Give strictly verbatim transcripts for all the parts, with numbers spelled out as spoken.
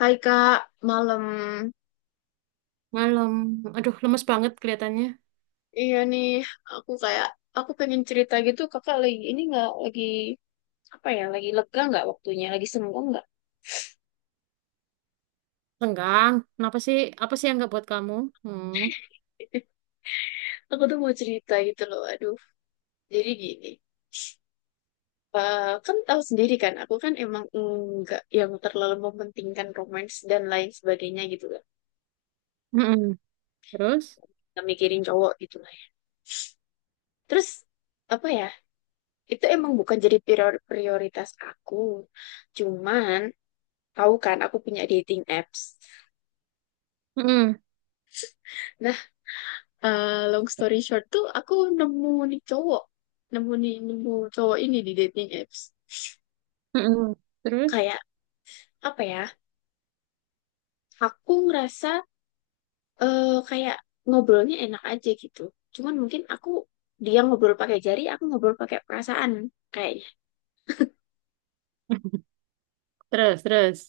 Hai Kak, malam. Malam. Aduh, lemes banget kelihatannya. Iya nih, aku kayak aku pengen cerita gitu. Kakak lagi ini nggak lagi apa ya? Lagi lega nggak waktunya? Lagi senggang nggak? Renggang. Kenapa sih? Apa sih yang nggak buat kamu? Hmm. Aku tuh mau cerita gitu loh. Aduh, jadi gini. Eh, kan tahu sendiri kan, aku kan emang nggak yang terlalu mementingkan romance dan lain sebagainya gitu kan. Mm-mm. Terus? Nggak mikirin cowok gitu lah, ya. Terus apa ya? Itu emang bukan jadi prior- prioritas aku. Cuman tahu kan, aku punya dating apps. Mm-mm. Nah, eh, long story short tuh aku nemu nih cowok nemu nih nemu cowok ini di dating apps. Mm-mm. Terus? Kayak apa ya, aku ngerasa, eh, kayak ngobrolnya enak aja gitu. Cuman mungkin aku, dia ngobrol pakai jari aku ngobrol pakai perasaan kayaknya. Terus, terus.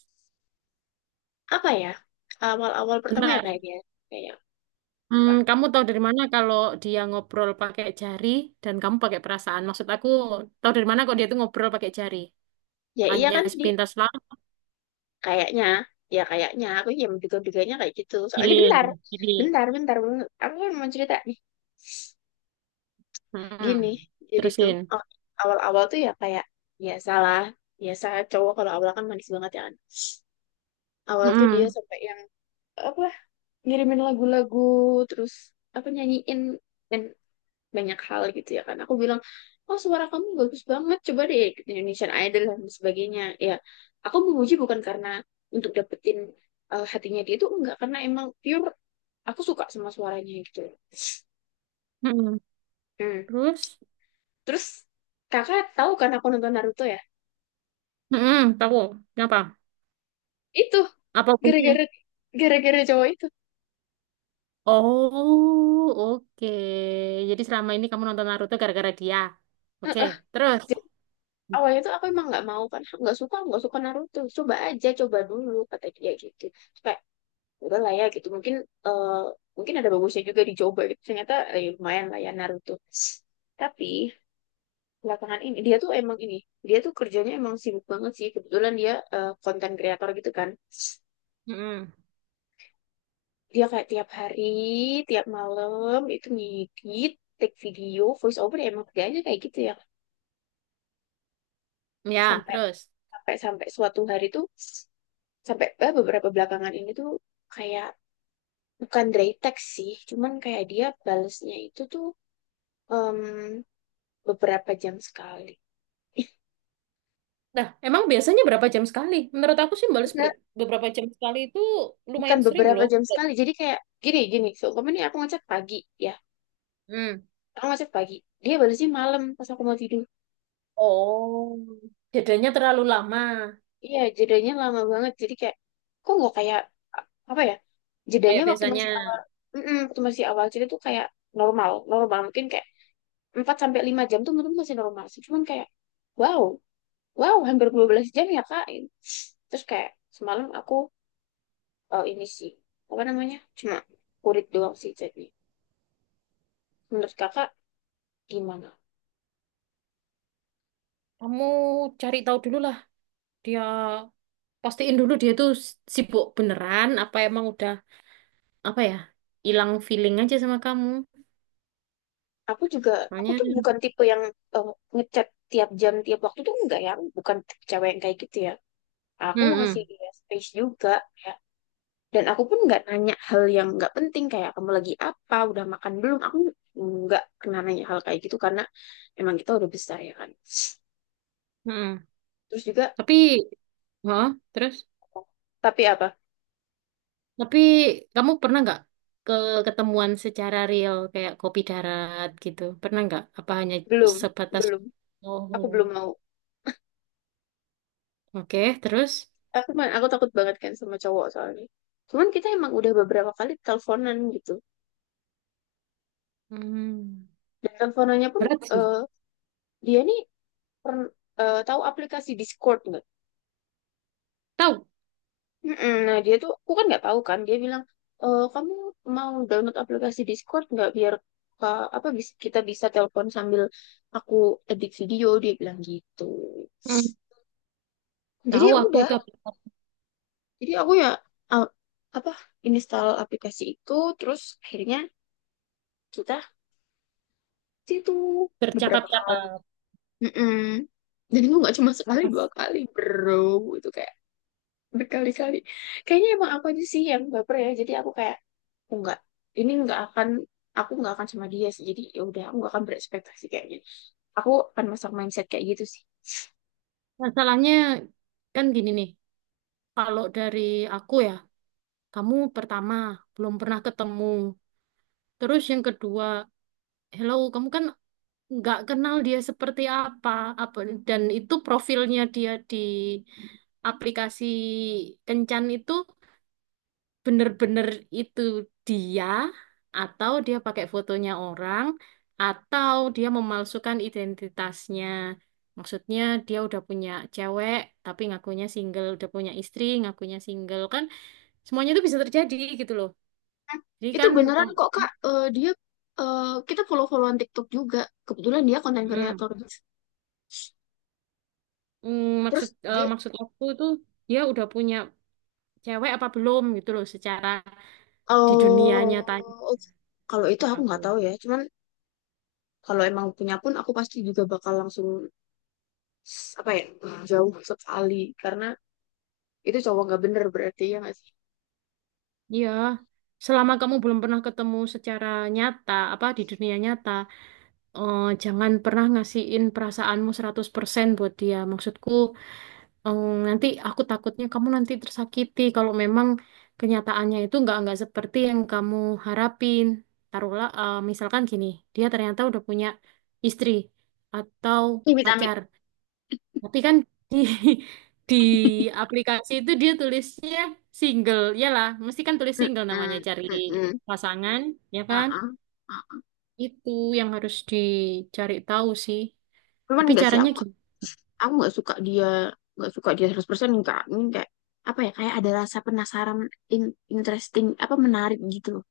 Apa ya, awal-awal pertama ya Bentar. kayaknya. Kayak Hmm, apa kamu tahu dari mana kalau dia ngobrol pakai jari dan kamu pakai perasaan? Maksud aku, tahu dari mana kok dia tuh ngobrol pakai jari? ya, iya Hanya kan di, sepintas lah, kayaknya ya kayaknya aku ya menduga-duganya kayak gitu soalnya bentar feeling, feeling. bentar bentar bentar. Aku kan mau cerita Mm-mm. gini. Jadi tuh Terusin. aw- awal-awal tuh ya kayak biasalah, biasa cowok kalau awal kan manis banget ya kan. Awal tuh dia Mm-mm. sampai yang apa, ngirimin lagu-lagu, terus apa, nyanyiin, dan banyak hal gitu ya kan. Aku bilang, oh suara kamu bagus banget, coba deh ikut Indonesian Idol dan sebagainya ya. Aku memuji bukan karena untuk dapetin, eh, hatinya dia itu. Enggak, karena emang pure aku suka sama suaranya gitu. Mm-mm. Hmm. Terus? Terus kakak tahu kan aku nonton Naruto ya. Mm-mm. Tahu. Kenapa? Itu Apa punya? gara-gara gara-gara cowok itu. Oh, oke. Jadi selama ini kamu nonton Naruto gara-gara dia. Oke, Heeh. terus. Jadi, awalnya tuh aku emang nggak mau kan, nggak suka, nggak suka Naruto. Coba aja, coba dulu kata dia gitu. Terus kayak, udah lah ya gitu mungkin eh, mungkin ada bagusnya juga dicoba gitu. Ternyata eh, ya lumayan lah ya Naruto. Tapi belakangan ini dia tuh emang ini, dia tuh kerjanya emang sibuk banget sih. Kebetulan dia eh, konten kreator gitu kan. Mm-mm. Dia kayak tiap hari, tiap malam itu ngedit, take video, voice over, ya emang kerjanya kayak gitu ya. Ya, Sampai terus. sampai sampai suatu hari tuh, sampai eh, beberapa belakangan ini tuh kayak bukan dry text sih, cuman kayak dia balesnya itu tuh, em, beberapa jam sekali. Nah, emang biasanya berapa jam sekali? Menurut aku sih balas Enggak, ber- beberapa jam sekali itu bukan lumayan sering beberapa loh. jam sekali. Jadi kayak gini, gini seumpama nih, aku ngechat pagi ya, Hmm. aku ngechat pagi dia balesnya malam pas aku mau tidur. Oh, jedanya terlalu lama. Iya jedanya lama banget. Jadi kayak kok nggak kayak apa ya, jedanya Kayak waktu biasanya. masih awal, mm waktu masih awal cerita tuh kayak normal, normal mungkin kayak empat sampai lima jam tuh menurut masih normal sih. Cuman kayak wow, wow hampir dua belas jam ya Kak. Terus kayak semalam aku, eh, ini sih apa namanya, cuma kurit doang sih jadi. Menurut Kakak gimana? Kamu cari tahu dulu lah. Dia pastiin dulu dia tuh sibuk beneran apa emang udah apa ya? Hilang feeling aja sama kamu. Aku juga, aku Soalnya, tuh bukan tipe yang eh, ngechat tiap jam tiap waktu tuh enggak ya. Aku bukan tipe cewek yang kayak gitu ya. Aku ngasih mm dia space juga ya. Dan aku pun nggak nanya hal yang nggak penting kayak kamu lagi apa, udah makan belum. Aku nggak kena nanya hal kayak gitu karena emang kita udah besar ya kan. Mm-mm. Terus juga Tapi, heeh, terus? tapi apa? Tapi kamu pernah nggak ke ketemuan secara real kayak kopi darat gitu? Pernah nggak? Apa hanya Belum, sebatas? belum. Oh, Aku belum mau. oke. Terus? Aku ma- aku takut banget kan sama cowok soalnya. Cuman kita emang udah beberapa kali teleponan gitu. Hmm, Dan teleponannya pun berat sih. eh, dia nih pern- eh, tahu aplikasi Discord nggak? Tahu? Mm-mm. Nah dia tuh, aku kan nggak tahu kan. Dia bilang, "Eh, kamu mau download aplikasi Discord nggak biar Kak, apa bis- kita bisa telepon sambil aku edit video." Dia bilang gitu. Hmm, Jadi tahu ya aku udah, itu apa? jadi aku ya uh, apa, install aplikasi itu, terus akhirnya kita ke situ beberapa kali. Bercakap-cakap. Mm-mm. Dan itu nggak cuma sekali dua Mas, kali, bro. Itu kayak berkali-kali. Kayaknya emang aku aja sih yang baper ya. Jadi aku kayak aku nggak, ini nggak akan, aku nggak akan sama dia sih. Jadi ya udah aku nggak akan berekspektasi kayak gitu, aku akan masang mindset kayak gitu sih. masalahnya kan gini nih. Kalau dari aku ya, kamu pertama belum pernah ketemu. Terus yang kedua, hello, kamu kan nggak kenal dia seperti apa, apa dan itu profilnya dia di aplikasi Kencan itu bener-bener itu dia atau dia pakai fotonya orang atau dia memalsukan identitasnya. Maksudnya dia udah punya cewek tapi ngakunya single, udah punya istri ngakunya single kan semuanya itu bisa terjadi gitu loh. Nah, Jadi itu kan beneran kamu- kok kak. Eh, dia, eh, kita follow-followan TikTok juga, kebetulan dia konten Mm. kreator. Mm, Terus maksud eh, dia, maksud aku itu dia udah punya cewek apa belum gitu loh secara di dunia nyata oh kalau itu gitu aku aku. nggak tahu ya. Cuman kalau emang punya pun aku pasti juga bakal langsung s- apa ya, jauh sekali karena itu cowok nggak bener berarti ya nggak sih. Iya, selama kamu belum pernah ketemu secara nyata, apa di dunia nyata, eh, jangan pernah ngasihin perasaanmu seratus persen buat dia. Maksudku, eh, nanti aku takutnya kamu nanti tersakiti kalau memang kenyataannya itu nggak nggak seperti yang kamu harapin. Taruhlah, eh, misalkan gini, dia ternyata udah punya istri atau Amit amit. pacar. Tapi kan di di aplikasi itu dia tulisnya single. Iyalah, mesti kan tulis single namanya Mm-mm, cari mm-mm, pasangan, ya kan? uh-uh, uh-uh. Itu yang harus dicari tahu sih. Cuman Tapi enggak sih, caranya aku nggak- gimana? aku nggak- suka dia, nggak suka dia seratus persen enggak. Ini kayak apa ya, kayak ada rasa penasaran, in- interesting, apa menarik gitu loh.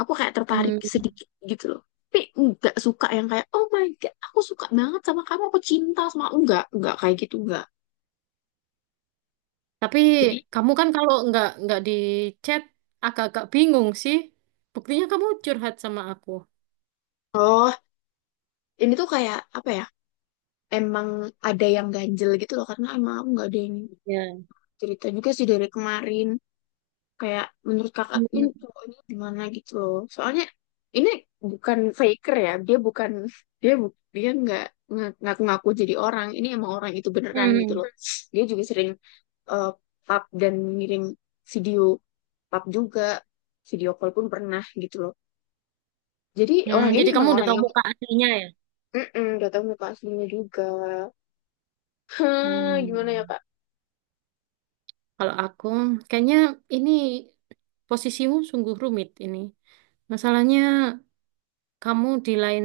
Aku kayak tertarik Hmm, sedikit gitu loh. Tapi enggak suka yang kayak oh my god aku suka banget sama kamu aku cinta sama kamu. enggak enggak kayak gitu, enggak. tapi Jadi kamu kan kalau nggak nggak di chat agak-agak bingung sih. Buktinya kamu curhat sama aku. oh ini tuh kayak apa ya, emang ada yang ganjel gitu loh karena emang aku nggak ada yang Ya. cerita juga sih dari kemarin. Kayak menurut kakak ini Kamu- cowok gimana gitu loh. Soalnya ini bukan faker ya. Dia bukan, dia bu- dia nggak nggak ngaku-ngaku jadi orang. Ini emang orang itu beneran gitu loh. Hmm. Dia juga sering eh, pap dan ngirim video pap juga. Video call pun pernah gitu loh. Jadi Hmm, orang ini jadi kamu emang udah orang tahu yang, muka aslinya ya? mm udah tahu muka aslinya juga. Hah, Hmm. gimana ya Kak? Kalau aku, kayaknya ini posisimu sungguh rumit ini. Masalahnya kamu di lain,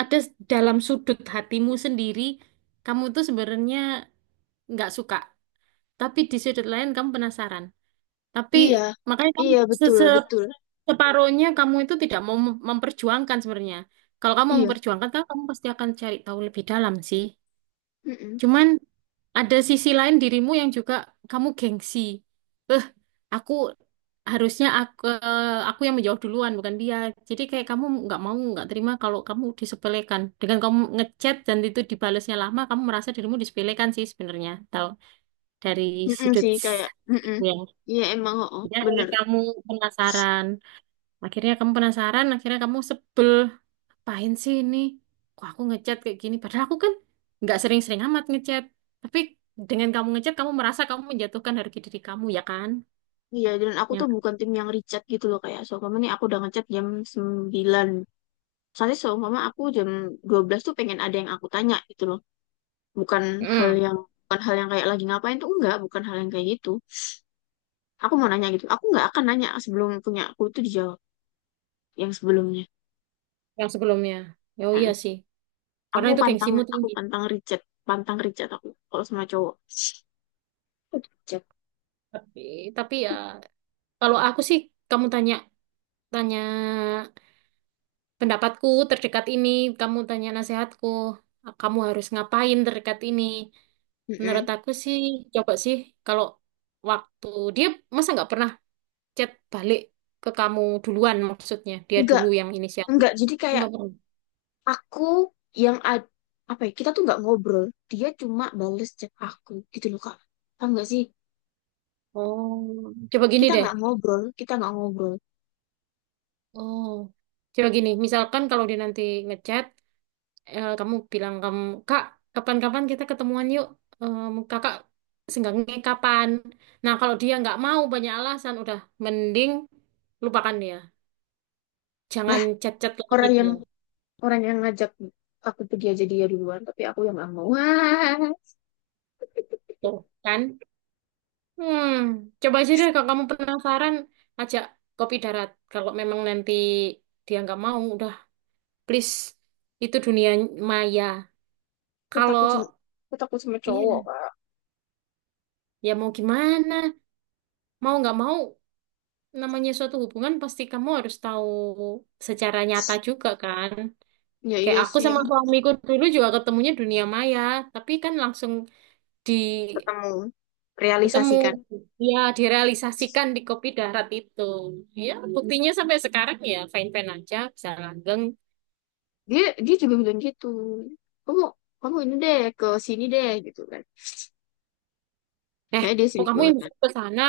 ada dalam sudut hatimu sendiri, kamu tuh sebenarnya nggak suka. Tapi di sudut lain kamu penasaran. Tapi Iya, makanya kamu iya se- betul se- betul. separohnya kamu itu tidak mau mem- memperjuangkan sebenarnya. Kalau kamu Iya. memperjuangkan, kan kamu pasti akan cari tahu lebih dalam sih. Mm-mm. Cuman ada sisi lain dirimu yang juga kamu gengsi. Aku harusnya aku aku yang menjawab duluan bukan dia. Jadi kayak kamu nggak mau nggak terima kalau kamu disepelekan. Dengan kamu ngechat dan itu dibalasnya lama, kamu merasa dirimu disepelekan sih sebenarnya. Tahu dari Mm-mm sudut sih kayak mm-mm. itu ya. Iya emang, oh, Jadi akhirnya bener. kamu penasaran. Akhirnya kamu penasaran, akhirnya kamu sebel. Pahin sih ini? Kok aku ngechat kayak gini? Padahal aku kan nggak sering-sering amat ngechat. Tapi dengan kamu ngechat, kamu merasa kamu menjatuhkan harga diri kamu ya kan? Iya dan aku tuh bukan tim yang richat gitu loh. Kayak seumpama nih aku udah ngechat jam sembilan, soalnya seumpama aku jam dua belas tuh pengen ada yang aku tanya gitu loh. Bukan hal Ya. yang, bukan hal yang kayak lagi ngapain tuh enggak, bukan hal yang kayak gitu. Aku mau nanya gitu. Aku nggak akan nanya sebelum punya aku itu dijawab yang sebelumnya. Yang sebelumnya. Ya, oh iya Heeh. sih, karena Aku itu pantang, gengsimu aku tinggi. pantang richat. Pantang richat aku kalau sama cowok. Richat. Tapi, tapi ya, kalau aku sih, kamu tanya, tanya pendapatku terdekat ini, kamu tanya nasihatku, kamu harus ngapain terdekat ini. Menurut Mm-mm. aku sih, coba sih, kalau waktu dia masa nggak pernah chat balik ke kamu duluan maksudnya, dia enggak dulu yang inisiatif. enggak jadi kayak Nggak pernah. aku yang ad- apa ya, kita tuh nggak ngobrol, dia cuma bales chat aku gitu loh kak. Tahu nggak sih, Oh, coba gini kita deh. nggak ngobrol, kita nggak ngobrol. Oh, coba gini. Misalkan kalau dia nanti ngechat, eh, kamu bilang kamu kak, kapan-kapan kita ketemuan yuk. Em, kakak senggangnya kapan? Nah kalau dia nggak mau banyak alasan udah, mending lupakan dia, jangan Nah chat-chat lagi orang yang dia. orang yang ngajak aku pergi aja dia duluan tapi aku yang nggak mau. Wah, Tuh kan. Hmm, coba aja deh kalau kamu penasaran, ajak kopi darat. Kalau memang nanti dia nggak mau udah, please, itu dunia maya. aku takut Kalau sama aku takut sama cowok iya, kak. ya mau gimana, mau nggak mau namanya suatu hubungan pasti kamu harus tahu secara nyata juga kan. Ya Kayak iya aku sih. sama suamiku dulu juga ketemunya dunia maya, tapi kan langsung di Ketemu, ketemu realisasikan. ya direalisasikan di kopi darat itu. Ya, buktinya sampai sekarang ya fine-fine aja, bisa langgeng. Dia dia juga bilang gitu, kamu kamu ini deh ke sini deh gitu kan. Eh, Saya, dia kok sibuk kamu yang banget. bisa ke sana?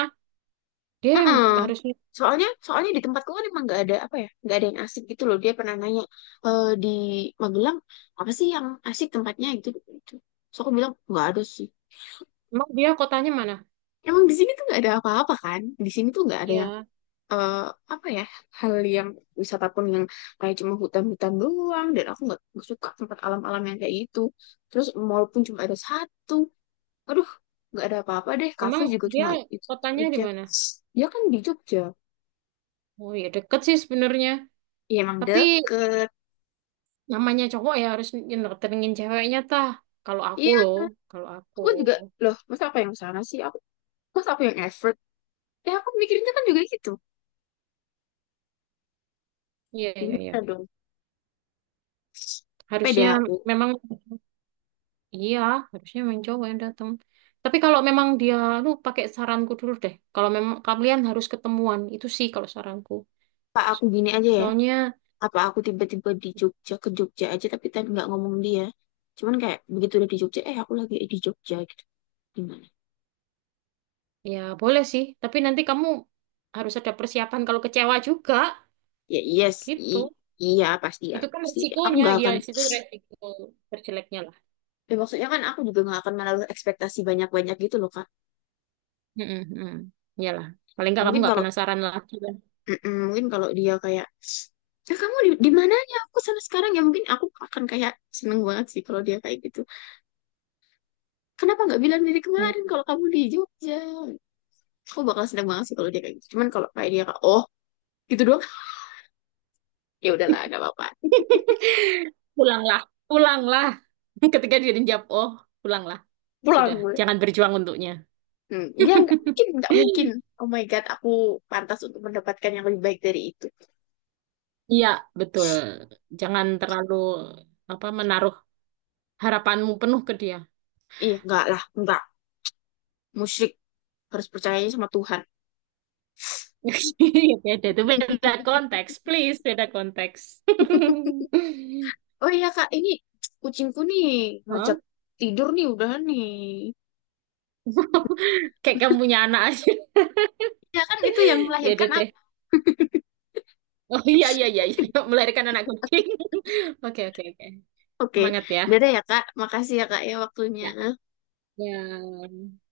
Dia yang Mm-mm. harusnya. Soalnya, soalnya di tempatku kan emang nggak ada apa ya, nggak ada yang asik gitu loh. Dia pernah nanya, e, di Magelang apa sih yang asik tempatnya gitu. Gitu. So aku bilang nggak ada sih. Emang dia kotanya mana? Emang di sini tuh nggak ada apa-apa kan? Di sini tuh nggak ada yang Ya, eh, apa ya, hal yang wisata pun yang kayak cuma hutan-hutan doang. Dan aku nggak nggak suka tempat alam-alam yang kayak gitu. Terus mall pun cuma ada satu. Aduh, nggak ada apa-apa deh. Kafe emang juga dia cuma itu kotanya di aja. mana? Dia kan di Jogja. Oh ya deket sih sebenarnya. Ya emang Tapi deket. namanya cowok ya harus ngedatengin ceweknya tah. Kalau aku Iya, loh, kalau aku. aku juga loh. Masa aku yang sana sih? Aku, masa aku yang effort? Ya aku mikirnya kan juga gitu. Iya, iya, iya. Gimana dong? Pede Harusnya aku. memang, iya, harusnya memang cowok yang datang. Tapi kalau memang dia, lu pakai saranku dulu deh. Kalau memang kalian harus ketemuan, itu sih kalau saranku. Apa aku gini aja ya? Soalnya, Apa aku tiba-tiba di Jogja, ke Jogja aja tapi tadi nggak ngomong dia. Cuman kayak begitu udah di Jogja, eh aku lagi di Jogja gitu. Gimana? ya boleh sih. Tapi nanti kamu harus ada persiapan kalau kecewa juga, Ya iya sih. gitu. Iya pasti ya Itu kan pasti. Aku resikonya, nggak iya, akan. itu resiko terjeleknya lah. Ya, maksudnya kan aku juga nggak akan menaruh ekspektasi banyak-banyak gitu loh Kak. Mm-mm, mm. Iyalah. Paling nggak kamu Mungkin nggak kalau penasaran lagi lah. Mm-mm, mungkin kalau dia kayak, ya kamu di, di mananya aku sana sekarang ya mungkin aku akan kayak seneng banget sih kalau dia kayak gitu. Kenapa nggak bilang dari Iya. kemarin kalau kamu di Jogja, aku bakal seneng banget sih kalau dia kayak gitu. Cuman kalau kayak dia kayak, oh gitu doang. Ya udahlah nggak apa-apa. Pulanglah, pulanglah. Ketika dia dijawab, oh, pulanglah. Pulang Sudah, gue. jangan berjuang untuknya. Hmm, dia nggak mungkin, nggak mungkin, oh my god aku pantas untuk mendapatkan yang lebih baik dari itu. Iya, betul. Jangan terlalu apa menaruh harapanmu penuh ke dia. Iya nggak lah, nggak musyrik, harus percayanya sama Tuhan. Beda, itu beda konteks, please, beda konteks. Oh iya Kak, ini kucingku nih Hah? ngajak tidur nih udah nih. Kayak kamu punya anak aja. Ya kan itu yang Ya udah melahirkan deh. aku. Oh iya iya iya, iya. Melahirkan anak kucing. Oke oke oke. Oke, Semangat ya. dadah ya Kak. Makasih ya Kak ya waktunya. Ya. Ya.